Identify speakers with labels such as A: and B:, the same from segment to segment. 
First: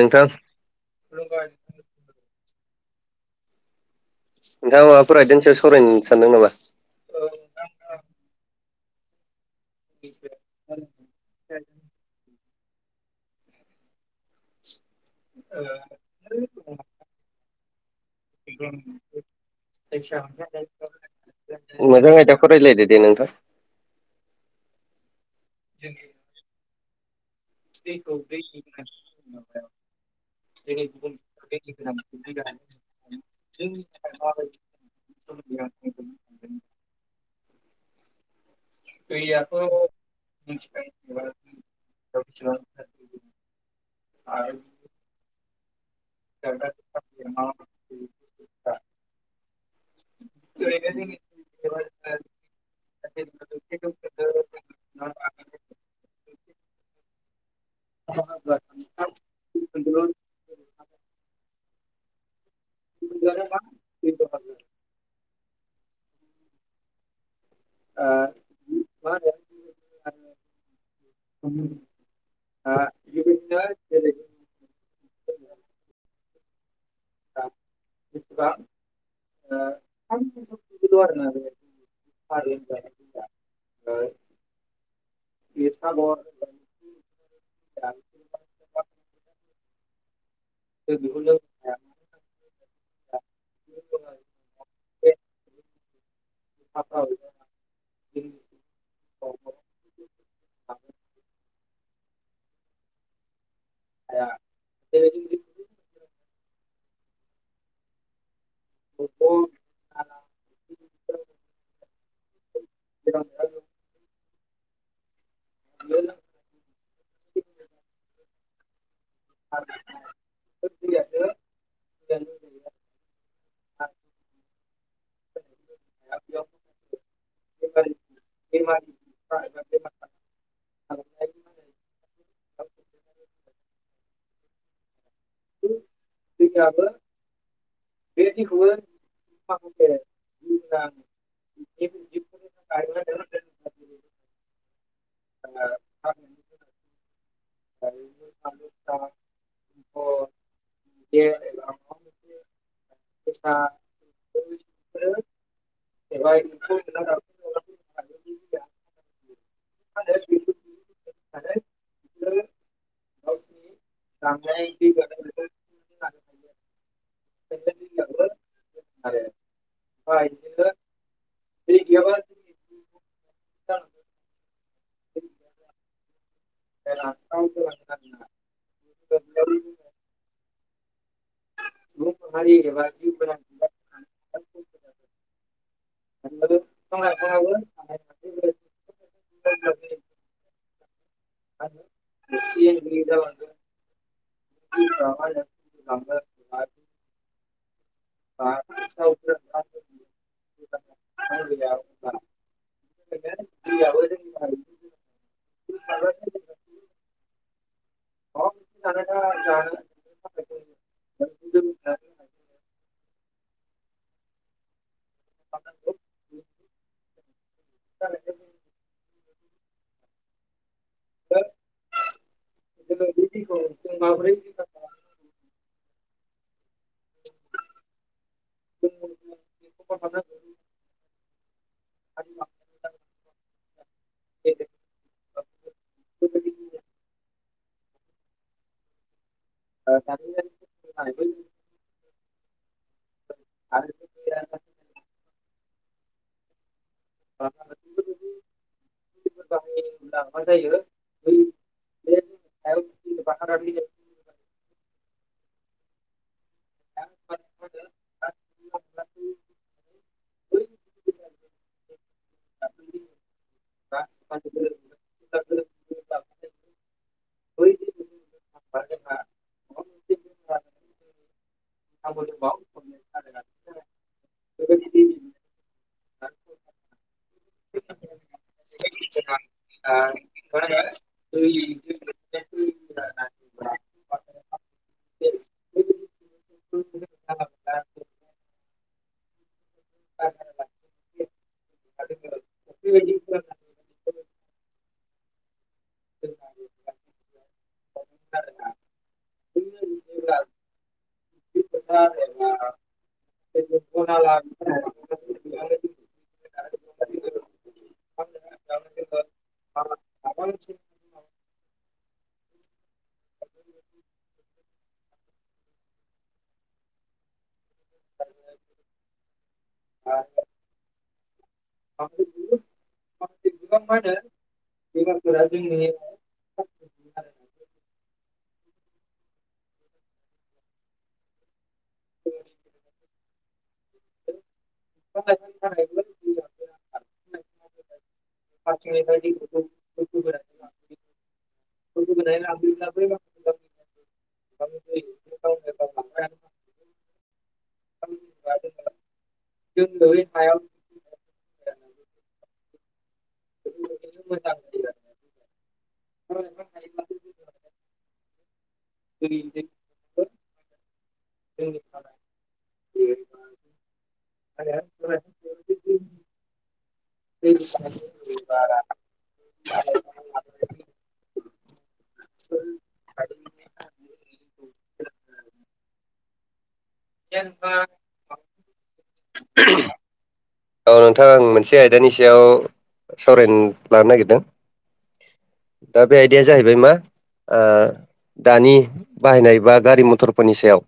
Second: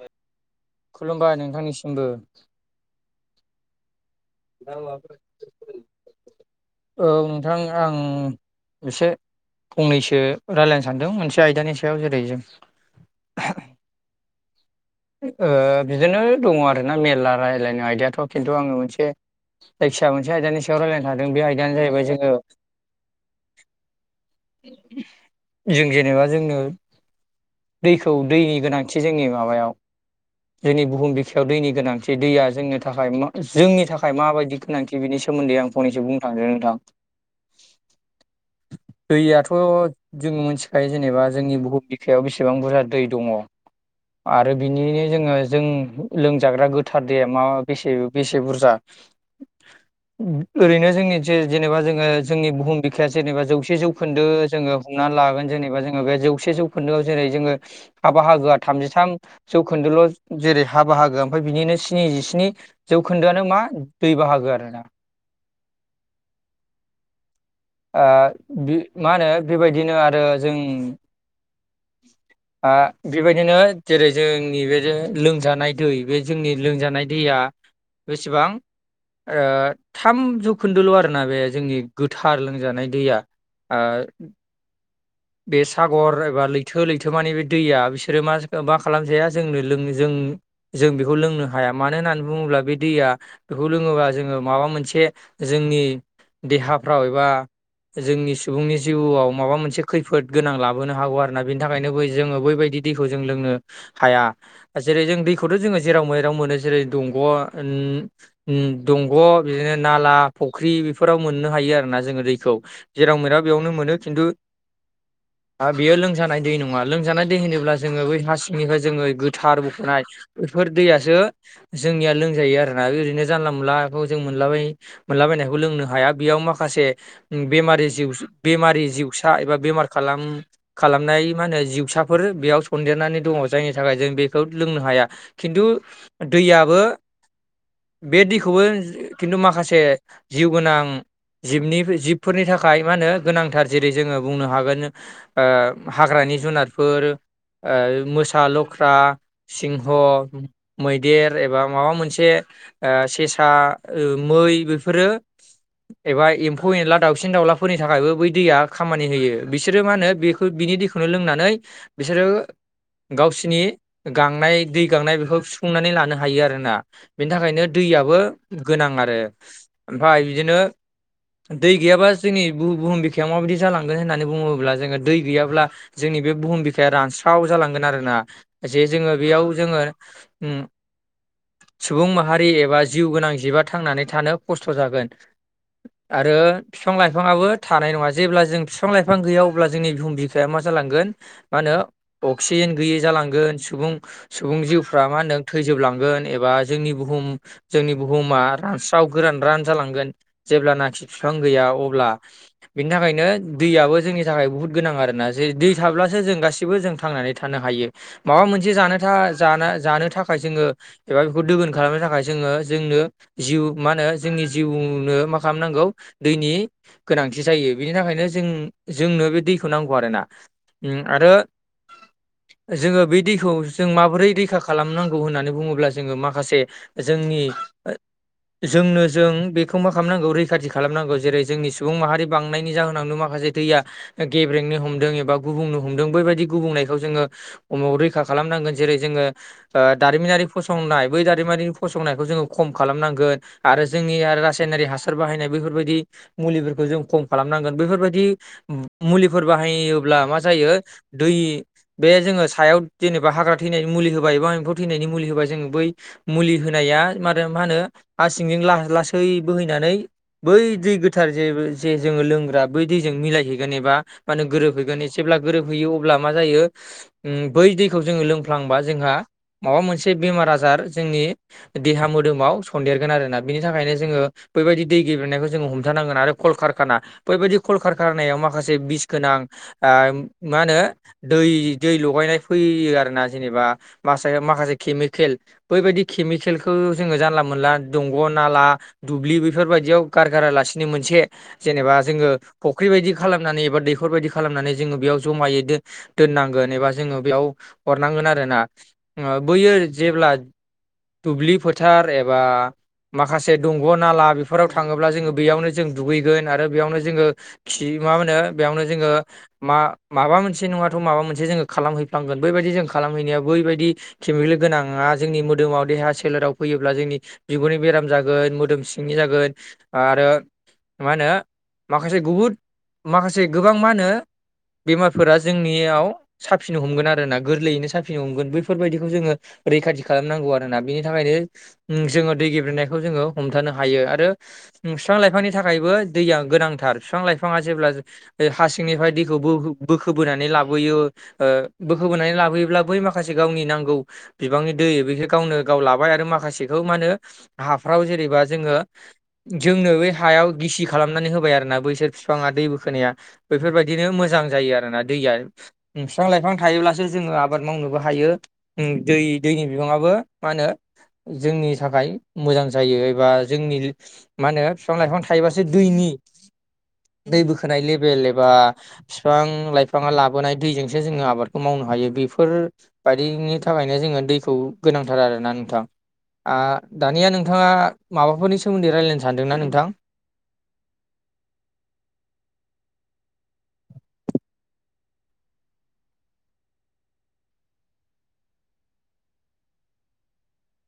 A: नोंथां
B: खुलुमबाय नोंथांनिसिमबो।
A: नोंथाङा माबाफोर रायदोंनि सायाव सावरायनो सानदों नामा?
B: औ नोंथां आं एसे फंनैसो रायलायनो सानदों मोनसे आयदानि सायाव जेरै जों ओ बिदिनो दङ आरोना मेरला रायलायनो आयदायाथ' खिन्थु आङो मोनसे जायखिजाया मोनसे आयदानि सायाव रायलायनो सान्दों बे आयदायानो जाहैबाय
A: मोजां
B: जोङो
A: आयदाखौ रायज्लायदो दे नोंथां
B: जों जेनेबा जोंनो दैखौ दैनि गोनांथि जोंनि माबायाव जोंनि बुहुम बिखायाव दैनि गोनांथि दैया जोंनि थाखाय मो जोंनि थाखाय माबायदि गोनांथि बिनि सोमोन्दै आं फनैसो बुंनो थांदो नोंथां। दैयाथ' जोङो मिथिखायो जेनेबा जोंनि बुहुम बिखायाव बेसेबां बुरजा दै दङ। आरो बिनिनो जोङो जों लोंजाग्रा गो थार दैया मा बेसे बेसे बुरजा ओरैनो जोंनि जे जेनेबा जोङो जोंनि बुहुम बिखाया जेनेबा जौसे जौखोन्दो जोङो हमनानै लागोन जेनेबा जोङो बे जौसे जौ खोन्दोआव जेरै जोङो हा बाहागोआ थामजिथाम जौखोन्दोल' जेरै हा बाहागो ओमफ्राय बिनिनो स्निजिस्नि जौखोन्दोआनो मा दै बाहागो आरोना। ओ बि मा होनो बेबायदिनो आरो जों
A: [unintelligible]
B: बेबायदिनो जेरै जोंनि बे लोंजानाय दै बे जोंनि लोमजानाय दैया बेसेबां थाम जौखोन्दोल' आरोना बे जोंनि गोथाव थार लोंजानाय दैआ ओ। बे सागर एबा लै थो लैथो माने बे दैया बिसोरो मा मा खालामजाया जोंनो लों जों जों बेखौ लोंनो हाया मानो होननानै बुङोब्ला बे दैया बेखौ लोङोबा जोङो माबा मोनसे जोंनि देहाफ्राव एबा जोंनि सुबुंनि जिउआव माबा मोनसे खैफोद गोनां लाबोनो हागौ आरोना बिनि थाखायनो बै जोङो बैबायदि दैखौ जों लोङो। हाया जेरै जों दैखौथ' जोङो जेराव मेराव मोनो जेरै दंग' ओम दंग' बिदिनो नाला फुख्रि बेफोराव मोननो हायो आरो ना जोङो दैखौ जेराव मेराव बेयावनो मोनो खिन्थु आरो बेयो लोंजानाय दै नङा लोमजानाय दै होनोब्ला जोङो बै हा सिंनिफ्राय जोङो गोथार बख'नाय बेफोर दैयासो जोंनिया लोंजायो आरोना ओरैनो जानला मोनलााव जों मोनलाबाय मोनलाबायनायखौ लोंनो हाया बेयाव माखासे बेमारि जिउ बेमारि जिउ फसा एबा बेमार खालाम खालामनाय मा होनो जिउसाफोर बेयाव सन्देरनानै दङ जायनि थाखाय जों बेखौ लोंनो हाया खिन्थु दैयाबो बे दैखौबो खिन्थु माखासे जिउ गोनां जिबनि जिबफोरनि थाखाय मा होनो गोनांथार जेरै जोङो बुंनो हागोन हाग्रानि जुनारफोर मोसा लख्रा सिंह मैदेर एबा माबा मोनसे सेसा मै बेफोरो एबा एम्फौ एनला दाउसिन दाउलाफोर फोरनि थाखायबो बै दैया खामानि होयो बिसोरो मा होनो बेखौ बिनि दैखौनो लोंनानै बिसोरो गावसिनि गांनाय दै गांनाय बेखौ सुफुंनानै लानो हायो आरोना बेनि थाखायनो दैयाबो गोनां आरो ओमफफ्राय बिदिनो दै गैयाबा जोंनि ब बुहुम बिायाव माबायदि जालांगोन होननानै बुङोब्ला जोङो दै गैयाब्ला जोंनि बे बुहुम जखाया रानस्राव जालांगोन आरोोना जे जोङो बेयाव जोङो सुबुं माहारि एबा जिउ गोनां जिबा थांनानै थानो खस्थ' जागोन आरो बिफां लाइफाङाबो थानाय नङा जेब्ला जों बिफां लाइफां गैया अब्ला जोंनि बिहुम बिफाया मा जालांगोन मा होनो अक्सिजेन गैयै जालांगोन सुबुं सुबुं जिउफ्रा मा होनदों थैजोबलांगोन एबा जोंनि बुहुम जोंनि बुहुमा रानस्राव गोरान रान जालांगोन। जेब्लानाखि बिफां गैया अब्ला बिनि थाखायनो दैयाबो जोंनि थाखाय बुहुत गोनां आर ना जे दै थाब्लासो जों गासिबो जों थांनानै थानो हायो। माबा मोनसे जानो था जानो जानो थाखाय जोङो एबा बेखौ दोगोन खालामनो थाखाय जोङो जोंनो जिउ मा होनो जोंनि जिउ ङो मा खालाम नांगौ दैनि गोनांथि जायो। बिनि थाखायनो जों जोंनो बे दैखौ नांगौ आरोना। आरो जोङो बे दैखौ जों माबोरै रैखा खालामनांगौ होननानै बुङोब्ला जोङो माखासे जोंनि जोंनो जों बेखौ मा खालामनांगौ रैखाथि खालामनांगौ जेरै जोंनि सुबुं माहारि बांनायनि जाहोनावनो माखासे दैया गेब्रेंनो हमदों एबा गुबुंनो हमदों बैबायदि गुबुंनायखौ जोङो अमाव रैखा खालामनांगोन जेरै जोङो दारिमिनारि फसंनाय बै दारिमिनारि फसंनायखौ जोङो खम खालामनांगोन आरो जोंनि साइनारि हासार बाहायनाय बेैफोरबायदि मुलिफोरखौ जों खम खालामनांगोन बेैफोरबायदि मुलिफोर बाहायोब्ला मा जायो दै बे जोङो सायाव जेनेबा हाग्रा थैनायनि मुलि होबाय एबा एम्फौ थैनायनि मुलि होबाय जों बै मुलि होनाया मा होनो मा होनो हा सिंजों ला-लासै दै बोहैनानै बै दै गोथार जे जे जोङो लोंग्रा बै दैजों मिलायहै गोन एबा मा होनो गोरोबहैगोन जेब्ला गोरोब हैैयो अब्ला मा जायो ओम बै दैखौ जोङो लोंफ्लांबा जोंहा माबा मोनसे बेमार आजार जोंनि देहा मोदोमाव सन्देरगोन आरोना बिनि थाखायनो जोङो बेबायदि दै गेब्रेंनायखौ जोङो हमथानांगोन आरो कल कारखाना बेबायदि कल कारखानायाव माखासे बिस गोनां ओ मा होनो दै दै लगायनाय फैयो आरोना जेनेबा मासा-माखासे केमिकेल बैबायदि केमिकेलखौ जोङो जानला मोनला दंग', नाला, दुब्लि बेफोरबायदियाव गारगारालासिनो मोनसे जेनेबा जोङो फुख्रिबायदि खालामनानै एबा दैखर बायदि खालामनानै जोङो बेयाव जमायै दोन दोननांगोन एबा जोङो बेयाव हरनांगोन आरोना। ओ बैयो जेब्ला दुब्लि फोथ थार एबा माखासे दंग', नाला बेफोराव थाङोब्ला जोङो बेयावनो जों दुगैगोन आरो बेयावनो जोङो खि मा होनो बेयावनो जोङो मा माबा मोनसे नङाथ' माबा मोनसे जोङो खालामहैफ्लांगोन, बैबायदि जों खालामहैनाया बैबायदि केमिकेल गोनाङा जोंनि मोदोमाव देहा सोलेराव फैयोब्ला जोंनि बिगुरनि बेराम जागोन, मोदोम सिंनि जागोन आरो मा होनो माखासे गुबुद माखासे गोबां मा होनो बेमारफोरा जोंनियाव साफिनो हमगोन आरोना गोरलैयैनो साफिनो हमगोन, बैफोरबायदिखौ जोङो रैखाथि खालामनांगौ आरोना। बिनि थाखायनो ओम जोङो दै गेब्रेंनायखौ जोङो हमथानो हायो आरो बिफां लाइफांनि थाखायबो दैया गोनांथार बिफां लाइफाङा जेब्ला हासिंनिफ्राय दैखौ बो-बोखोबोनानै लाबोयो ओ बोखोबोनानै लाबोयोब्ला बै माखासे गावनि नांगौ बिबांनि दै बेखौ गावनो गाव लाबाय आरो माखासेखौ मा होनो हाफ्राव जेनेबा जोङो जोंनो बे हायाव गिसि खालामनानै होबाय आरोना बैसोर बिफाङा दै बोखोनाया बेफोरबायदिनो मोजां जायो आरोना दैया बिफां लाइफां थायोब्लासो जोङो आबाद मावनोबो हायो ओम दै दैनि बिबाङाबो मा होनो जोंनि थाखाय मोजां जायो एबा जोंनि मा होनो बिफां लाइफां थाइ थायोबासो दैनि दै बोखोनाय लेबेल एबा फिफां लाइफाङा लाबोनाय दैजों सो जोङो आबादखौ मावनो हायो। बेफोर बायदिनि थाखायनो जोङो दैखौ गोनांथार आरोना नोंथां। ओ दानिया नोंथाङा माबाफोरनि सोमोन्दै रायज्लायनो सानदोंना नोंथां
A: औ नोंथां आं मोनसे आयदानि सायाव सावरायनो लानो नागिरदों दा बे आयदाया जाहैबाय मा ओ दानि बाहायनाय बा गारि मथरफोरनि सायाव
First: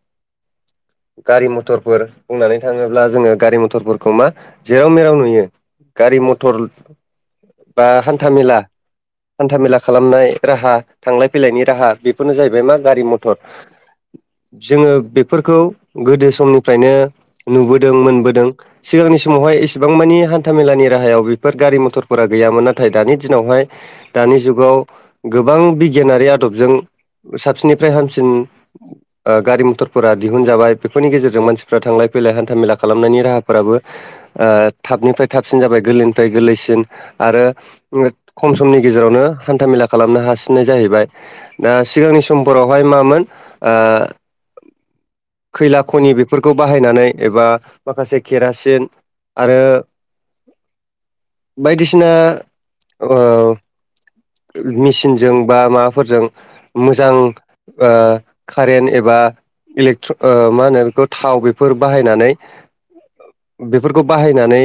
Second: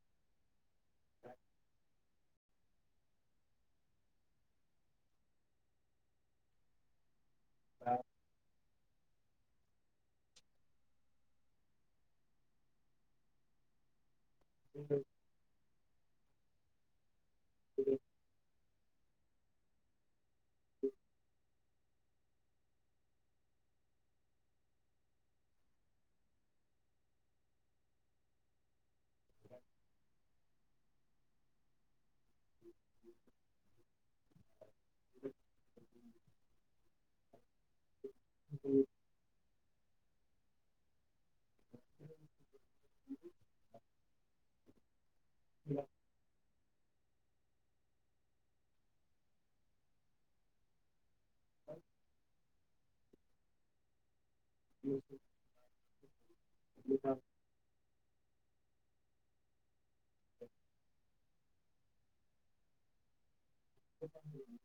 A: गारि मथरफोर बुंनानै थाङोब्ला जोङो गारि मथरफोरखौ मा जेराव मेराव नुयो गारि मथर बा हान्था मेला हान्था मेला खालामनाय राहा थांलाय फैलायनि राहा बेफोरनो जाहैबाय मा गारि मथर जोङो बेफोरखौ गोदो समनिफ्रायनो नुबोदों मोनबोदों। सिगांनि समावहाय एसेबां मानानि हान्थामेलानि राहायाव बेफोर गारि मथरफोरा गैयामोन। नाथाय दानि दिनावहाय दानि जुगाव गोबां बिगियानारि आदबजों साबसिननिफ्राय हामसिन ओ गारि मथरफोरा दिहुनजाबाय। बेफोरनि गेजेरजों मानसिफ्रा थांलाय फैलाय हान्था मेला खालामनायनि राहाफोराबो ओ थाबनिफ्राय थाबसिन जाबाय गोरलैनिफ्राय गोरलैसिन आरो खम समनि गेजेरावनो हान्थामेला खालामनो हासिननाय जाहैबाय दा सिगांनि समफोरावहाय मामोन आ खैला खनि बेफोरखौ बाहायनानै एबा माखासे केरा सिन आरो बायदिसिना ओ मेसिनजों बा माबाफोरजों मोजां ओ कारेन्ट एबा इलेक्ट्र ओ मा होनो बेखौ थाव बेफोर बाहायनानै बेफोरखौ बाहायनानै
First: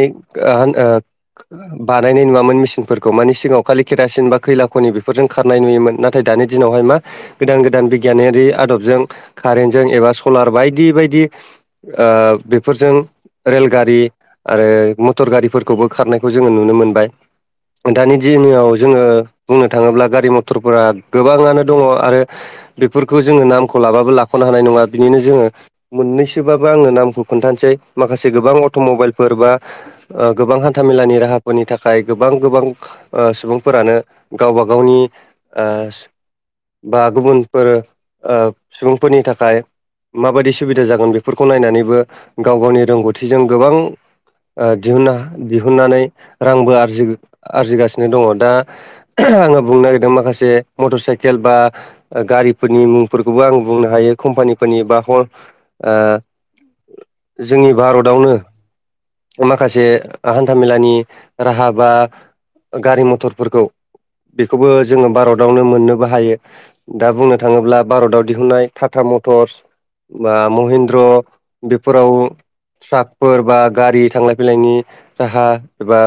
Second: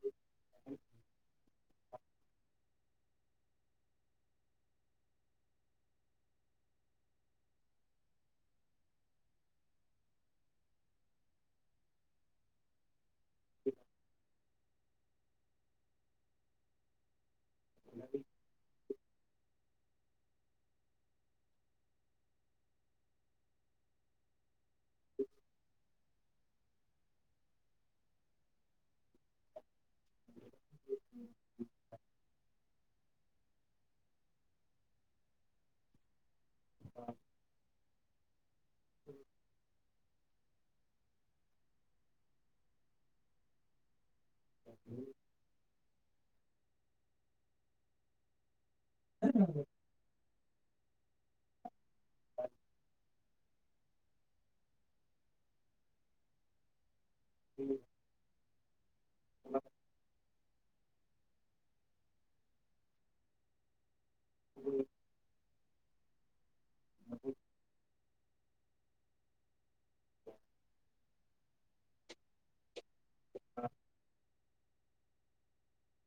A: [unintelligible] बानायनाय नुवामोन मेसिनफोरखौ मानि सिगाङाव खालि केरासिन बा खैला खनि बेफोरजों खारनाय नुयोमोन नाथाय दानि दिनावहाय मा गोदान गोदान बिगियानारि आदबजों कारेन्टजों एबा सलार बायदि बायदि आह बेफोरजों रेलगारि आरो मटर गारिफोरखौबो खारनायखौ जोङो नुनो मोनबाय दानि दिनाव जोङो बुंनो थाङोब्ला गारि मथरफोरा गोबाङानो दङ आरो बेफोरखौ जोङो नामखौ लाबाबो लाख'नो हानाय नङा बिनिनो जोङो मोननैसोबाबो आङो नामखौ खोन्थानोसै माखासे गोबां अट' मबाइलफोर बा ओ गोबां हान्थाामेलानि राहाफोरनि थाखाय गोबां गोबां ओ सुबुंफोरानो गावबा गावनि ओ बा गुबुनफोर ओ सुबुंफोरनि थाखाय माबायदि सुबिदा जागोन बेफोरखौ नायनानैबो गाव गावनि रोंगौथिजों गोबां ओ दिहुननो दिहुननानै रांबो आरजि आरजिगासिनो दङ दा आङो बुंनो नागिरदों माखासे मटर साइकेल बा गारिफोरनि मुं फोरखौबो आं बुंनो हायो कम्पानिफोरनि बा ह ओ जोंनि भारतआवनो माखासे हान्थामेलानि राहा बा गारि मथरफोरखौ बेखौबो जोङो भारत भारतावनो मोननोबो हायो दा बुंनो थाङोब्ला भारताव दिहुननाय टाटा मटरस बा महिन्द्र बेफोराव ट्राकफोर बा गारि थां थांलाय फैलायनि राहा एबा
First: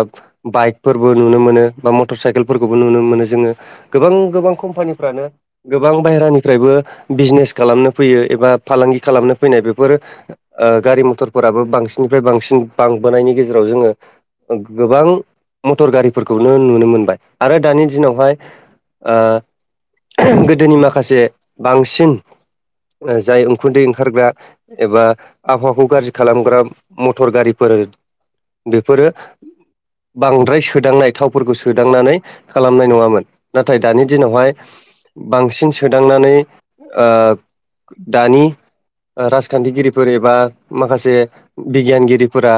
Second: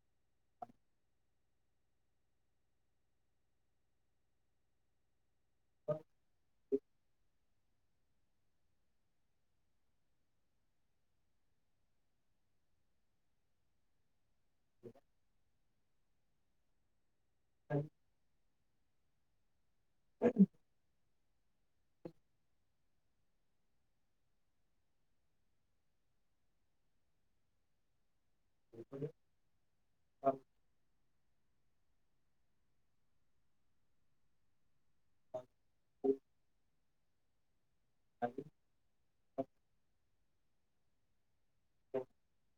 A: बाइकफोरबो नुनो मोनो बा मटर साइकेलफोरखौबो नुनो मोनो जोङो गोबां गोबां कम्पानिफ्रानो गोबां बायेरानिफ्रायबो बिजनेस खालामनो फैयो एबा फालांगि खालामनो फैनाय बेफोर ओ गारि मथर फोराबो बांसिननिफ्राय बांसिन बांबोनायनि गेजेराव जोङो गोबां मटर गारि फोरखौनो नुनो मोनबाय आरो दानि दिनावहाय ओ गोदोनि माखासे बांसिन जाय उखुन्दै ओंखारग्रा एबा आबहावाखौ गाज्रि खालामग्रा मटर गारिफोर बेफोरो बांद्राय सोदांनाय थावफोरखौ सोदांनानै खालामनाय नङामोन नाथाय दानि दिनावहाय बांसिन सोदांनानै ओ दानि राजखान्थिगिरिफोर एबा माखासे बिगियानगिरिफोरा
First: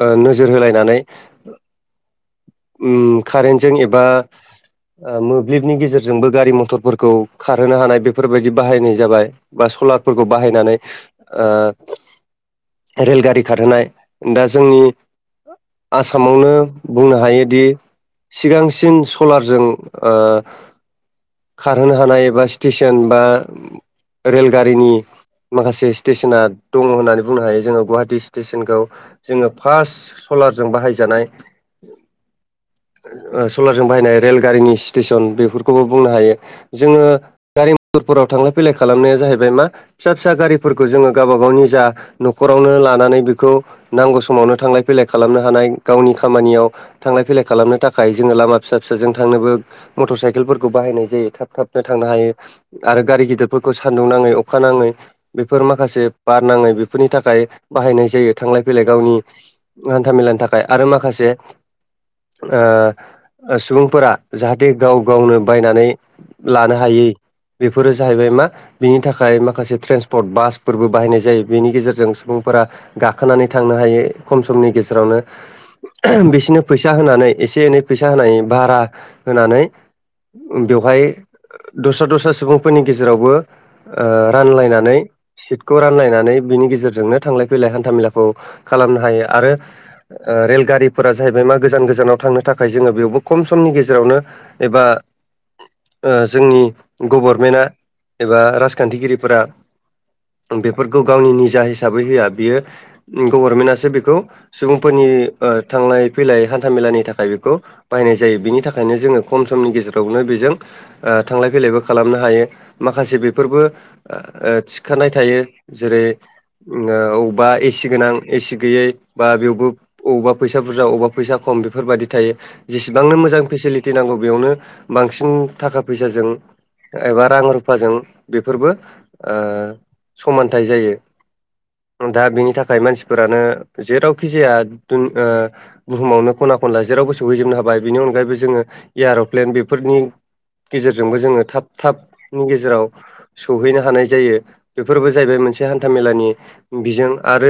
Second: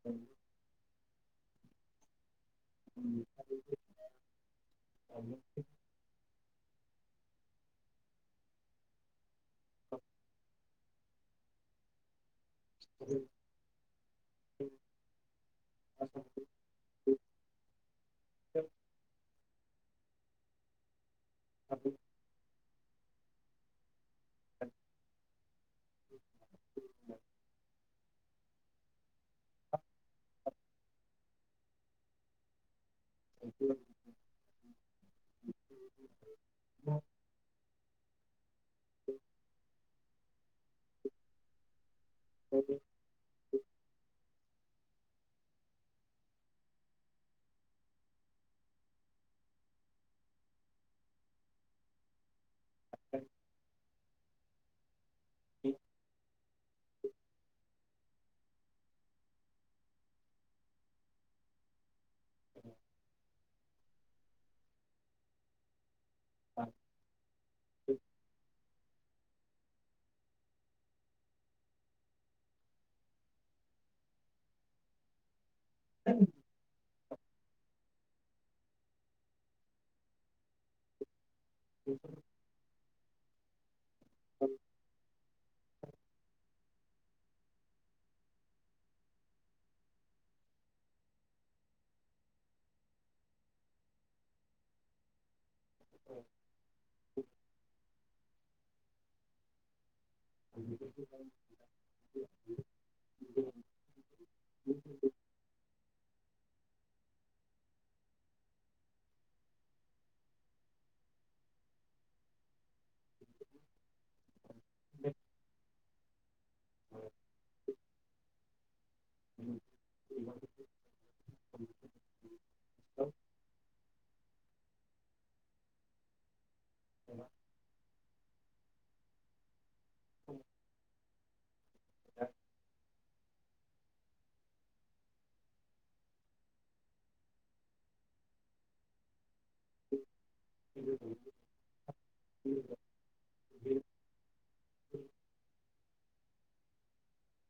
A: ओ नोजोर होलायनानै कारेन्टजों एबा मोब्लिबनि गेजेरजों जोंबो गारि मथरफोरखौ खारहोनो हानाय बेफोरबायदि बाहायनाय जाबाय। बा सलारफोरखौ बाहायनानै ओ रेलगारि खारहोनाय दा जोंनि आसामावनो बुंनो हायोदि सिगांसिन लारजों ओ खारहोनो हानाय एबा स्टेसन बा रेलगारिनि माखासे स्टेसना दङ होननानै बुंनो हायो जोङो गुहाटि स्टेसनखौ जोङो फार्ट सलारजों बाहायजानाय ओ सलारजों बाहायनाय रेलगारिनि स्टेसन बेफोरखौ खौबो बुंनो हायो जोङो गारि मथरफोराव थांलाय फैलाय खालामनाया जाहैबाय मा फिसा फिसा गारिफोरखौ जोङो गावबा गावनि जा न'खरावनो लानानै बेखौ नांगौ समावनो थांलाय फैलाय खालामनो हानाय गावनि खामानियाव थांलाय फैलाय खालामनो थाखाय जोङो लामा फिसा फिसाजों थांनोबो मटर साइकेलफोरखौ बाहायनाय जायो थाब थाबनो थांनो हायो आरो गारि गिदिरफोरखौ सान्दुं नाङै अखा नाङै बेफोर माखासे बार नाङै बे फोरनि थाखाय बाहायनाय जायो थांलाय फैलाय गावनि हान्था मेलानि थाखाय आरो माखासे ओ सुबुंफोरा जाहाथे गाव गावनो बायनानै लानो हायै बेफोरो जाहैबाय मा बिनि थाखाय माखासे ट्रेन्सपर्ट बासफोरबो बाहायनाय जायो। बिनि गेजेरजों सुबुंफोरा गाखोनानै थांनो हायो खम समनि गेजेरावनो। बिसोरनो फैसा होनानै एसे एनै फैसा होनाय भारा होनानै बेवहाय दस्रा दस्रा सुबुं फोरनि गेजेरावबो ओ रानलायनानै सिटखौ रानलायनानै बिनि गेजेरजोंनो थांलाय फैलाय हान्थाामेलाखौ खालामनो हायो आरो रेलगारिफोरा जाहैबाय मा गोजान गोजानाव थांनो थाखाय जोङो बेयावबो खम समनि गेजेरावनो एबा ओ जोंनि गभर्नमेन्टआ एबा राजखान्थिगिरिफोरा बेफोरखौ गावनि निजा हिसाबै होआ बियो गभर्नमेन्टसो बेखौ सुबुंफोरनि थांलाय फैलाय हान्थाामेलानि थाखाय बेखौ बायनाय जायो बेनि थाखायनो जोङो खम समनि गेजेरावनो बेजों थांलाय फैलायबो खालामनो हायो माखासे बेफोरबो थिखानाय थायो जेरै अबेबा एसि गोनां एसि गैयै बा बेवबो अबावबा फैसा बुरजा अबेबा फैसा खम बेफोरबायदि थायो। जेसेबांनो मोजां फेसिलिटि नांगौ बेयावनो बांसिन थाखा फैसाजों एबा रां रुफाजों बेफोरबो ओ समानथाइ जायो दा बेनि थाखाय मानसि फोरानो जेरावखि जाया नों ओ बुहुमावनो खना खनला जेरावबो सौहैजोबनो हाबाय बेनि अनगायैबो जोङो एयार'प्लेन बेफोरनि गेजेरजोंबो जोङो थाब थाबनि गेजेराव सौहैनो हानाय जायो। फोरबो जाहैबाय मोनसे हान्थामेलानि बिजों आरो